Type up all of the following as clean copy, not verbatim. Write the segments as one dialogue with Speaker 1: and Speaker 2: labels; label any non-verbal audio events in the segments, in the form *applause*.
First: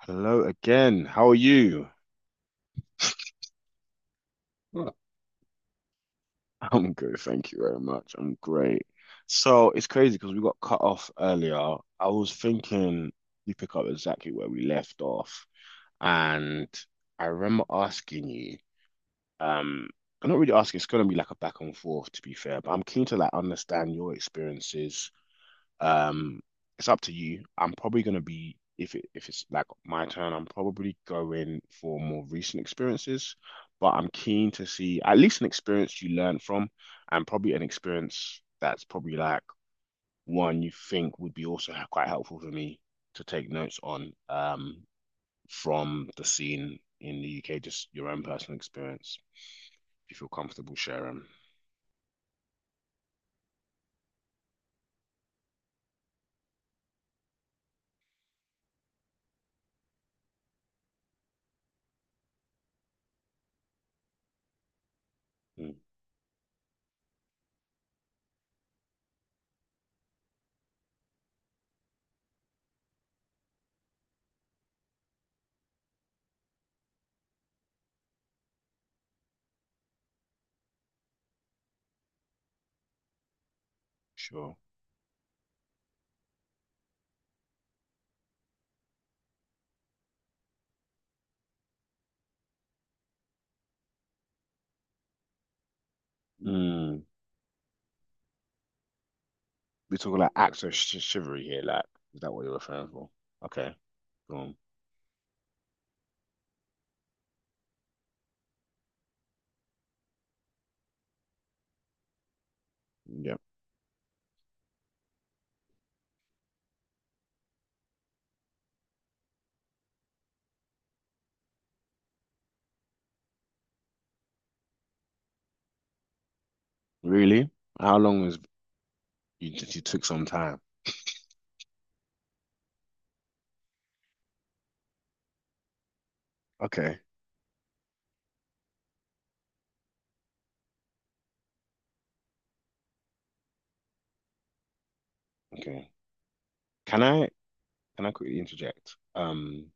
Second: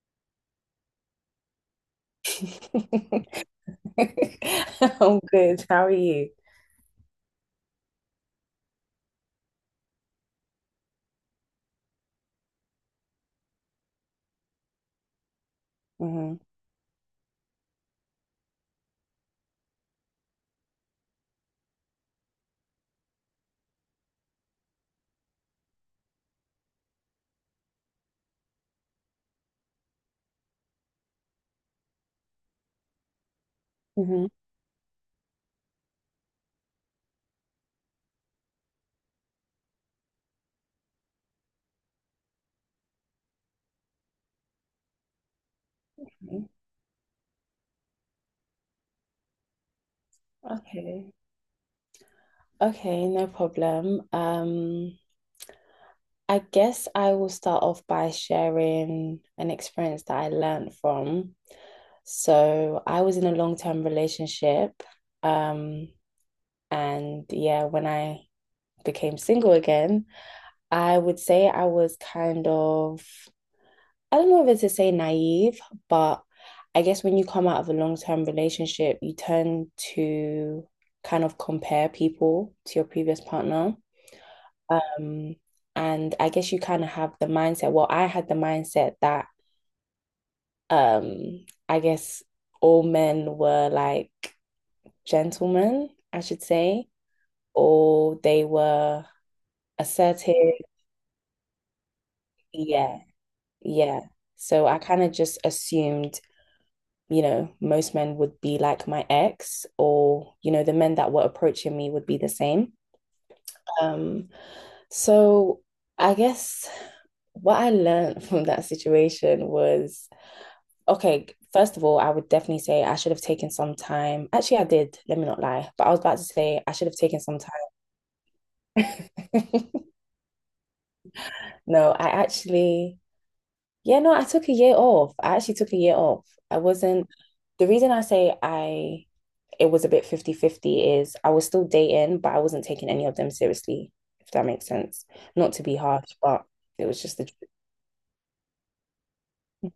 Speaker 1: Hello again. How are you?
Speaker 2: *laughs* I'm
Speaker 1: Right.
Speaker 2: good. How are you?
Speaker 1: *laughs* I'm good, thank you very much. I'm great. So it's crazy because we got cut off earlier. I was thinking we pick up exactly where we left off,
Speaker 2: hmm
Speaker 1: and I remember asking you. Um, I'm not really asking. It's gonna be like a back and forth, to be fair. But I'm keen to like understand your experiences Um, it's up to you. I'm probably gonna be if it's like my turn, I'm probably going for more recent experiences, but I'm
Speaker 2: hmm
Speaker 1: keen to see at least an experience you learn from, and probably an experience that's probably like one you think would be also quite helpful for me to take notes on from the scene in the UK, just your own personal experience, if you feel comfortable
Speaker 2: Okay.
Speaker 1: sharing.
Speaker 2: Okay, no problem. I guess I will start off by sharing an experience that I learned from. So I was in a long-term relationship.
Speaker 1: Mm,
Speaker 2: Um, and yeah, when I became single again, I would say I was kind of— I don't know if it's to say naive, but I guess when you come out of a long-term relationship, you tend to kind of compare people to your previous partner.
Speaker 1: sure.
Speaker 2: Um, and I guess you kind of have the mindset. Well, I had the mindset that I guess all men were like gentlemen, I should say,
Speaker 1: Mm.
Speaker 2: or they were
Speaker 1: We're talking like
Speaker 2: assertive.
Speaker 1: acts of sh chivalry here. Like, is that what you're referring
Speaker 2: Yeah,
Speaker 1: for? Okay.
Speaker 2: yeah.
Speaker 1: Um,
Speaker 2: So I kind of just assumed, you know, most men would be like my ex, or, you know, the men that were approaching me would be the same.
Speaker 1: yeah.
Speaker 2: Um, so I guess what I learned *laughs* from that situation was, okay, first of all, I would definitely say I should have taken some time. Actually, I did, let me not lie, but I was about to say I should have taken some
Speaker 1: Really?
Speaker 2: time.
Speaker 1: How long was you took some time?
Speaker 2: *laughs* No, I actually— yeah, no, I took a year off. I actually took a year off. I
Speaker 1: Okay.
Speaker 2: wasn't— the reason I say I it was a bit 50 50. Is I was still dating, but I wasn't taking any of them seriously, if that makes sense. Not to be
Speaker 1: Okay.
Speaker 2: harsh, but it was
Speaker 1: Can
Speaker 2: just the
Speaker 1: I
Speaker 2: truth.
Speaker 1: can I quickly interject?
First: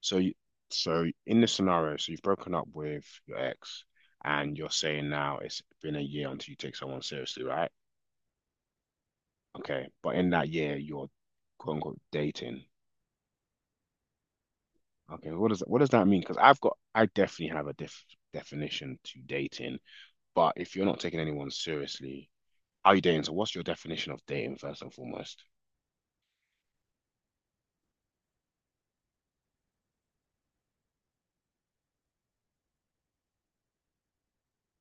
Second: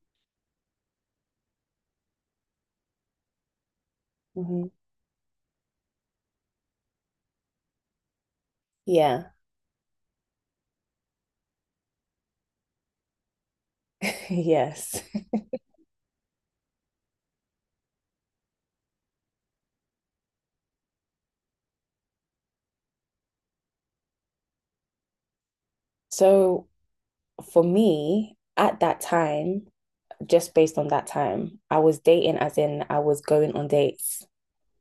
Speaker 1: so you, so in this scenario, so you've broken up with your ex and
Speaker 2: Mhm.
Speaker 1: you're saying now it's been a year until you take someone seriously, right?
Speaker 2: Yeah,
Speaker 1: Okay. But in that year, you're quote unquote dating.
Speaker 2: *laughs* yes.
Speaker 1: Okay. What does that mean? Because I definitely have a diff definition to dating. But if you're not taking anyone seriously, how are you dating? So what's your definition of dating first and foremost?
Speaker 2: So for me, at that time, just based on that time, I was dating as in I was going on dates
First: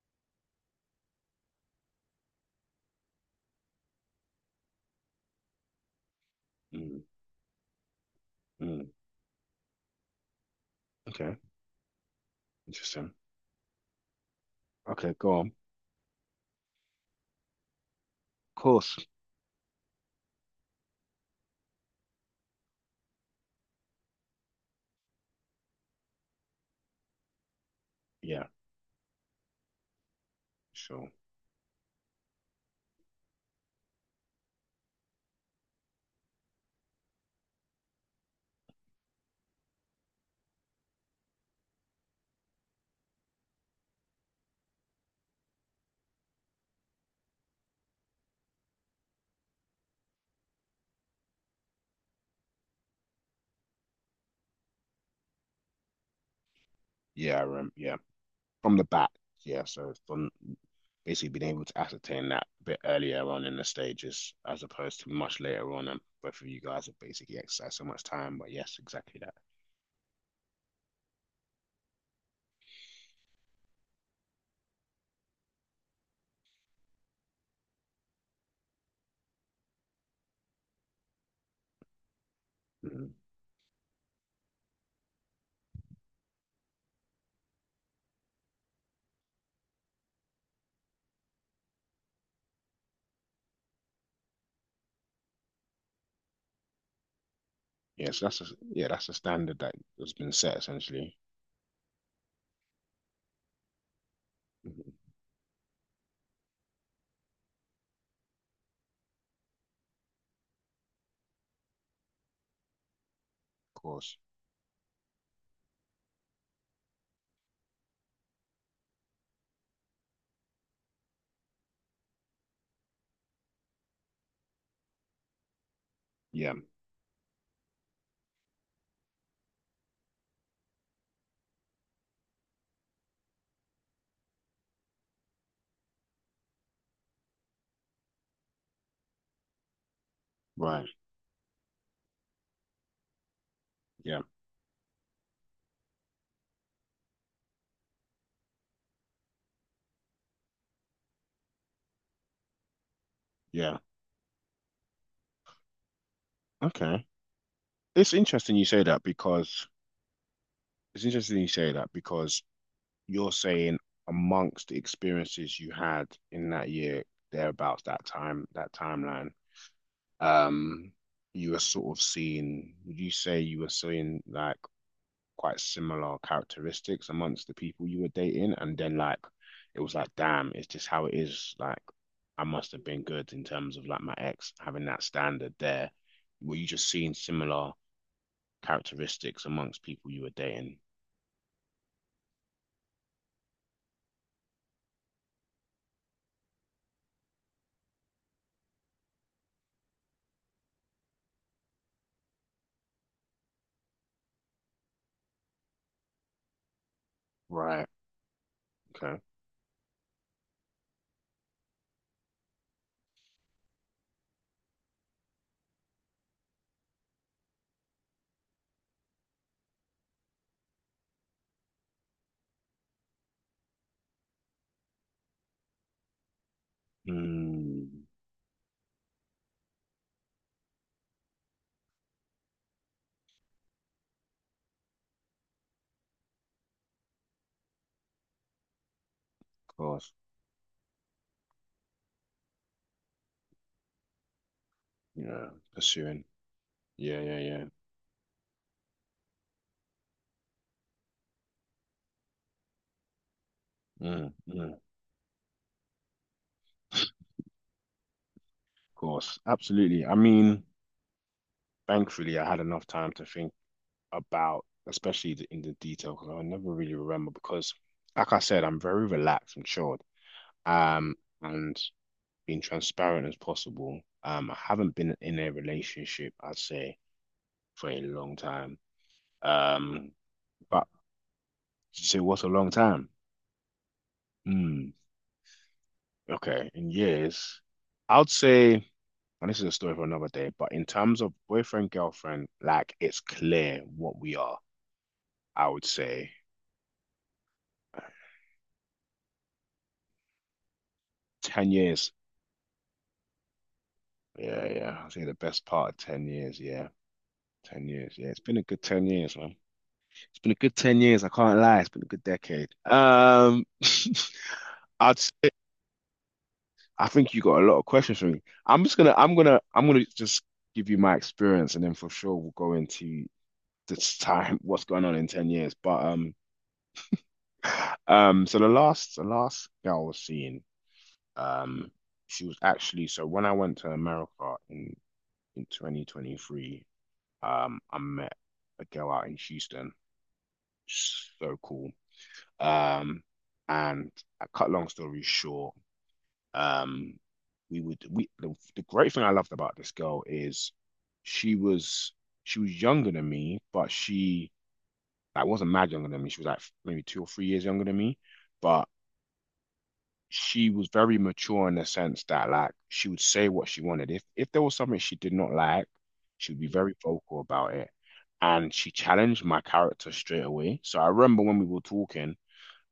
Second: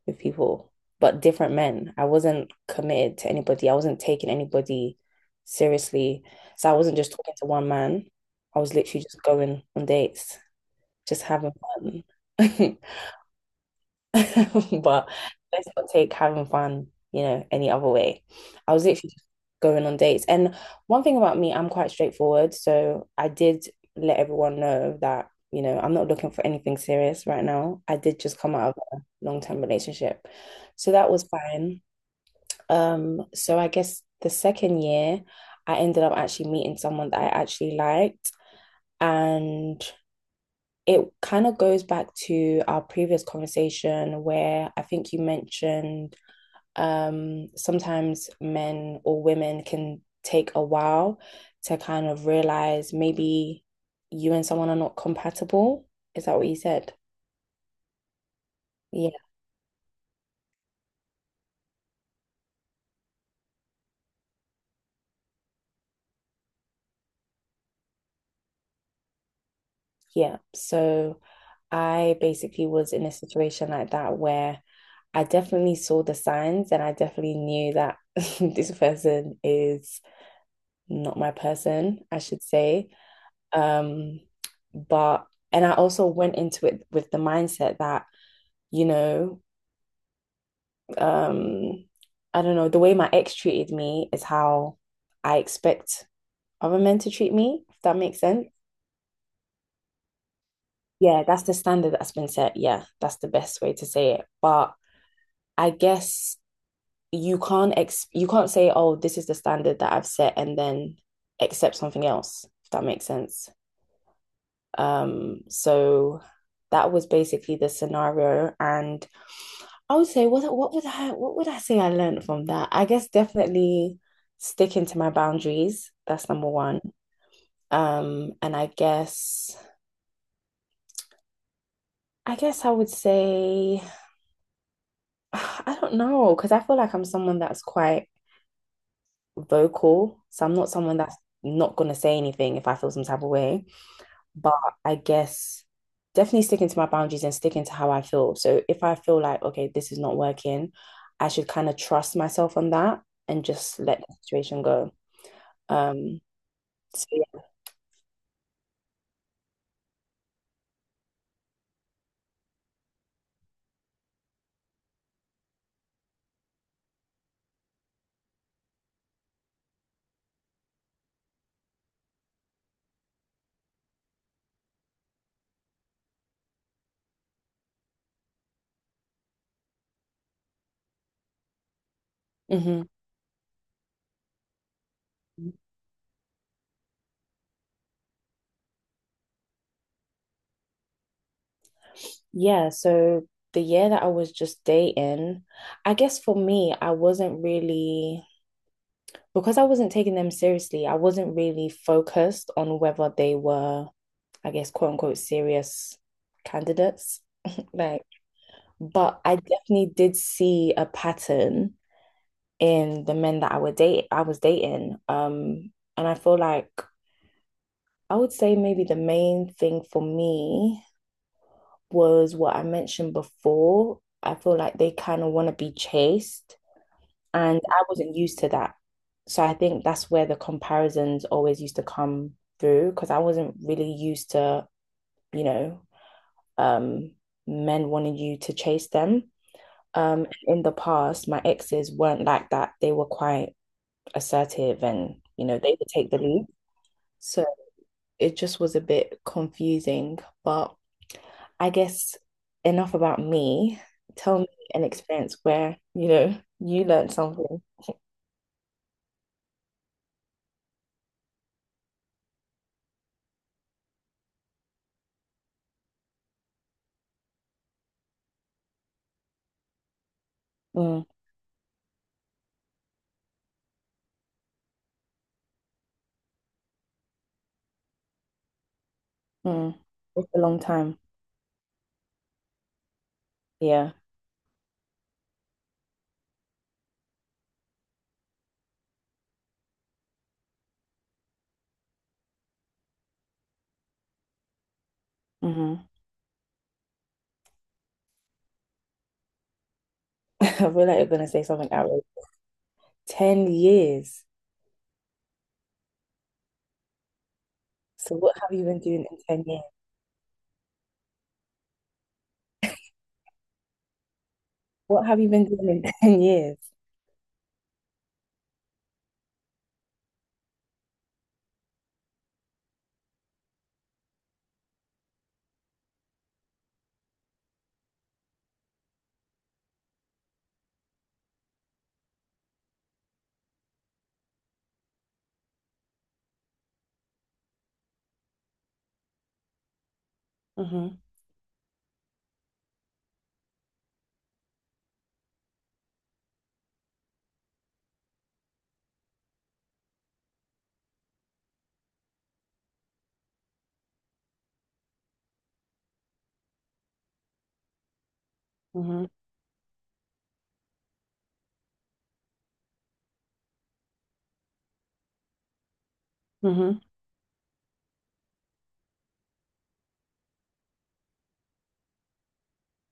Speaker 2: with people, but different men. I wasn't committed to anybody. I wasn't taking anybody seriously. So I wasn't
Speaker 1: Mm,
Speaker 2: just talking to one man. I was
Speaker 1: mm,
Speaker 2: literally just going on dates. Just
Speaker 1: okay,
Speaker 2: having fun. *laughs*
Speaker 1: interesting.
Speaker 2: But
Speaker 1: Okay, go on.
Speaker 2: let's not take having fun, you know, any other way.
Speaker 1: Of
Speaker 2: I was
Speaker 1: course.
Speaker 2: literally just going on dates. And one thing about me, I'm quite straightforward. So I did let everyone know that, you know, I'm not looking for anything serious right now. I did just
Speaker 1: Yeah,
Speaker 2: come out of a long-term relationship. So
Speaker 1: sure.
Speaker 2: that was fine. So I guess the second year, I ended up actually meeting someone that I actually liked. And it kind of goes back to our previous conversation where I think you mentioned sometimes men or women can take a while to kind of realize maybe you and someone are not compatible. Is that what you said?
Speaker 1: Yeah, yeah. From the back.
Speaker 2: Yeah,
Speaker 1: Yeah, so from basically being able to ascertain that a bit earlier on in the stages as opposed to much later on. And both of you guys have basically exercised so much time, but yes, exactly that.
Speaker 2: yeah. So I basically was in a situation like that where I definitely saw the signs and I definitely knew that *laughs* this person is not my person, I should say.
Speaker 1: Mhm.
Speaker 2: Um, but and I also went into it with the mindset that, you know, um, I don't know, the way my ex treated me is how I expect other men to treat me, if that
Speaker 1: Yeah,
Speaker 2: makes
Speaker 1: so
Speaker 2: sense.
Speaker 1: yeah, that's a standard that has been set essentially.
Speaker 2: Yeah, that's the standard that's been set. Yeah, that's the best way to say it. But
Speaker 1: Mhm.
Speaker 2: I guess you can't ex— you can't say, oh, this is the standard that I've set and then accept something else, if that makes sense.
Speaker 1: Of course.
Speaker 2: So that was basically the scenario, and I would say what would I say I learned from that? I guess definitely sticking to my boundaries. That's number
Speaker 1: Yeah,
Speaker 2: one. And I guess— I would say *sighs* I don't know, because I feel like I'm someone that's quite vocal, so I'm not
Speaker 1: right.
Speaker 2: someone that's not gonna say anything if I feel some type of way.
Speaker 1: Yeah,
Speaker 2: But I guess definitely sticking to my boundaries and sticking to how I feel. So if I feel like, okay, this is not working, I should kind of trust myself on that and
Speaker 1: yeah.
Speaker 2: just let the situation go. Um,
Speaker 1: Okay.
Speaker 2: so
Speaker 1: It's interesting you say that because it's interesting you say that because you're saying amongst the experiences you had in that year, thereabouts that time, that timeline, um, you were sort of seeing, would you say you were seeing like quite similar characteristics amongst the people you were dating? And then like it was like, damn, it's just how it is. Like I must
Speaker 2: Mhm.
Speaker 1: have been good in terms of like my ex having that standard there. Were you just seeing similar characteristics amongst people you were dating?
Speaker 2: Yeah, so the year that I was just dating, I guess for me, I wasn't really— because I wasn't taking them seriously, I wasn't really focused on whether they were, I guess, quote unquote, serious candidates. *laughs*
Speaker 1: Right.
Speaker 2: Like,
Speaker 1: Okay.
Speaker 2: but I definitely did see a pattern in the men that I was dating. And I feel like I would say maybe the main thing for me was what I mentioned before. I feel like they kind of want to be chased, and I
Speaker 1: Mm,
Speaker 2: wasn't used to that. So I think that's where the comparisons always used to come through, because I wasn't really used to, you know, um, men wanting you to chase them.
Speaker 1: of course.
Speaker 2: In the past, my exes weren't like that. They were quite assertive and, you
Speaker 1: Yeah.
Speaker 2: know, they would take the
Speaker 1: Pursuing.
Speaker 2: lead.
Speaker 1: Yeah. Yeah.
Speaker 2: So
Speaker 1: Yeah.
Speaker 2: it just was a bit confusing, but I guess enough about me.
Speaker 1: Mm,
Speaker 2: Tell me
Speaker 1: mm.
Speaker 2: an experience where, you know, you
Speaker 1: Of
Speaker 2: learned something.
Speaker 1: course. Absolutely. I mean, thankfully, I had enough time to think about, especially in the detail, because I never really remember. Because, like I said, I'm very relaxed and chilled.
Speaker 2: Mm,
Speaker 1: Um, and being transparent as possible. I haven't been in a relationship, I'd say, for a long time.
Speaker 2: mm.
Speaker 1: Um,
Speaker 2: It's a long
Speaker 1: but
Speaker 2: time.
Speaker 1: so what's a long time?
Speaker 2: Yeah.
Speaker 1: Hmm. Okay, in years, I would say, and this is a story for another day, but in terms of boyfriend, girlfriend, like it's clear what we are. I
Speaker 2: hmm
Speaker 1: would say
Speaker 2: *laughs* I feel like you're gonna say
Speaker 1: 10
Speaker 2: something outrageous.
Speaker 1: years.
Speaker 2: 10 years.
Speaker 1: Yeah, yeah. I'd say the best part of 10 years. Yeah, 10 years.
Speaker 2: So
Speaker 1: Yeah,
Speaker 2: what
Speaker 1: it's
Speaker 2: have
Speaker 1: been a
Speaker 2: you been
Speaker 1: good 10
Speaker 2: doing in
Speaker 1: years,
Speaker 2: ten
Speaker 1: man.
Speaker 2: years?
Speaker 1: It's been a good 10 years. I can't lie. It's been a good decade. *laughs*
Speaker 2: What
Speaker 1: I'd
Speaker 2: have you been
Speaker 1: say,
Speaker 2: doing in *laughs* 10 years?
Speaker 1: I think you got a lot of questions for me. I'm just gonna, I'm gonna, I'm gonna just give you my experience and then for sure we'll go into this time *laughs* what's going on in 10 years, but so the last girl I was seeing, um she was actually, so when I went to America in 2023, I met a girl out in Houston,
Speaker 2: hmm
Speaker 1: so cool. um and I, cut long story short, um we would we the great thing I loved about this girl is she was she was younger than me, but she like wasn't mad younger than me. She was like maybe two or three years younger than me, but
Speaker 2: hmm
Speaker 1: she was very mature in the sense that like she would say what she wanted. If there was something she did not like, she would be
Speaker 2: hmm
Speaker 1: very vocal about it. And she challenged my character straight away. So I remember when we were talking,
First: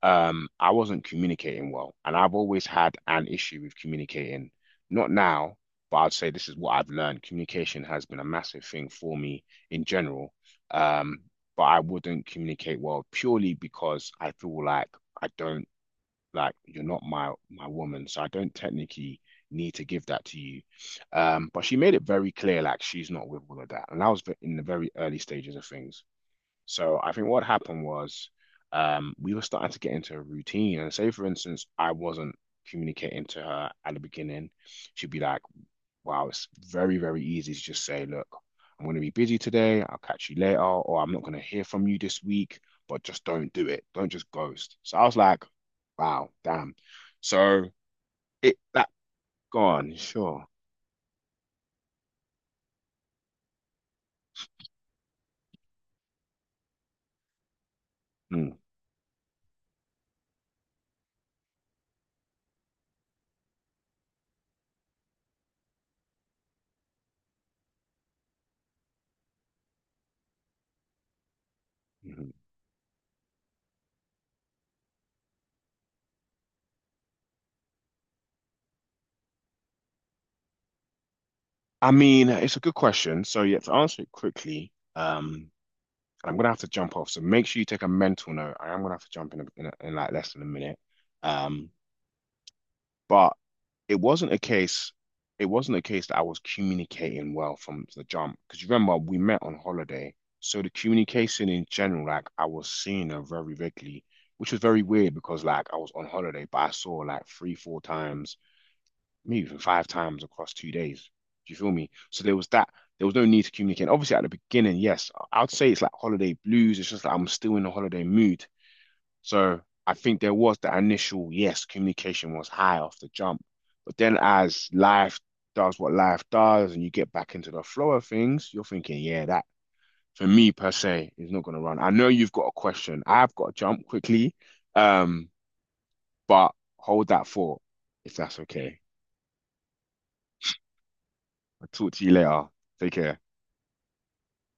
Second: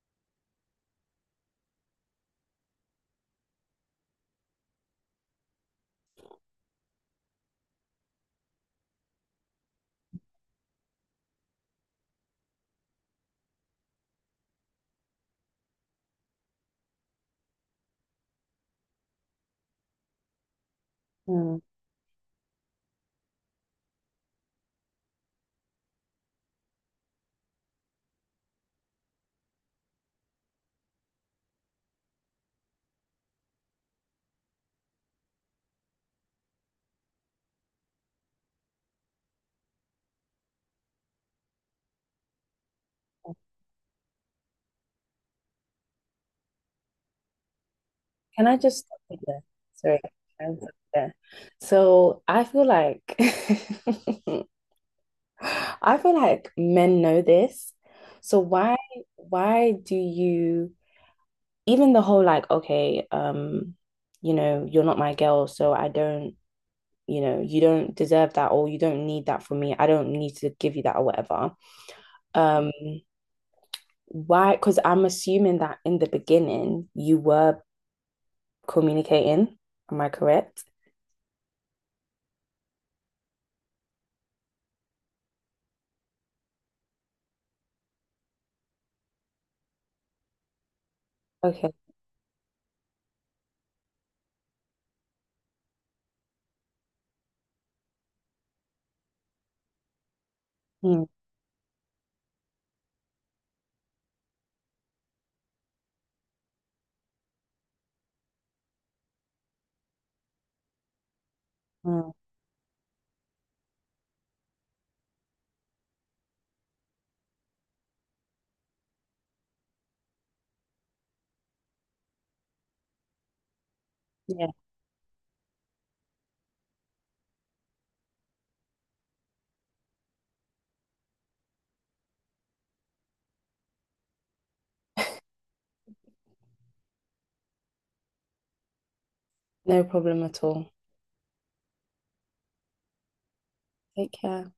Speaker 1: I wasn't communicating well, and I've always had an issue with communicating. Not now, but I'd say this is what I've learned. Communication has been a massive thing for me in general. Um, but I wouldn't communicate well purely because I feel like I don't like you're not my woman, so I don't technically need to give that to you.
Speaker 2: Mm.
Speaker 1: But she made it very clear like she's not with all of that, and I was in the very early stages of things. So I think what happened was, we were starting to get into a routine. And say, for instance, I wasn't communicating to her at the beginning. She'd be like, wow, it's very, very easy to just say, look, I'm going to be busy today. I'll catch you later. Or I'm not going to hear from you this week, but just don't do it. Don't just ghost. So I was like, wow, damn. So
Speaker 2: Can I
Speaker 1: it
Speaker 2: just
Speaker 1: that
Speaker 2: stop you there?
Speaker 1: gone,
Speaker 2: Sorry.
Speaker 1: sure.
Speaker 2: Can I stop you there? So I feel like *laughs* I feel like men know this. So
Speaker 1: Mm,
Speaker 2: why— why do you even the whole like, okay, you know, you're not my girl, so I don't— you know, you don't deserve that or you don't need that from me. I don't need to give you that or whatever.
Speaker 1: mhm.
Speaker 2: Um why because I'm assuming that in the beginning you were communicating, am I correct?
Speaker 1: I mean, it's a good question. So yeah, to answer it quickly, and I'm gonna have to jump off. So make sure you take a mental note. I am gonna have to jump in like less than a minute. Um,
Speaker 2: Okay.
Speaker 1: but it wasn't a case. It wasn't a case that I was communicating well from the jump, because remember we met on holiday, so the
Speaker 2: Mm,
Speaker 1: communication in general, like I was seeing her very regularly, which was very weird because like I was on holiday, but I saw like three, four times, maybe even five times across two days. Do you feel me?
Speaker 2: mm.
Speaker 1: So there was that. There was no need to communicate. And obviously, at the beginning, yes, I'd say it's like holiday blues. It's just like I'm still in a holiday mood. So I think there was the initial, yes, communication was high off the jump. But then as life does what life does and you get back into the flow of things, you're thinking, yeah, that for me per se is not going to run. I know you've got a question. I've got to jump quickly, um, but hold that thought if that's okay.
Speaker 2: No problem at all.
Speaker 1: I'll talk to you later. Take care.
Speaker 2: Take care.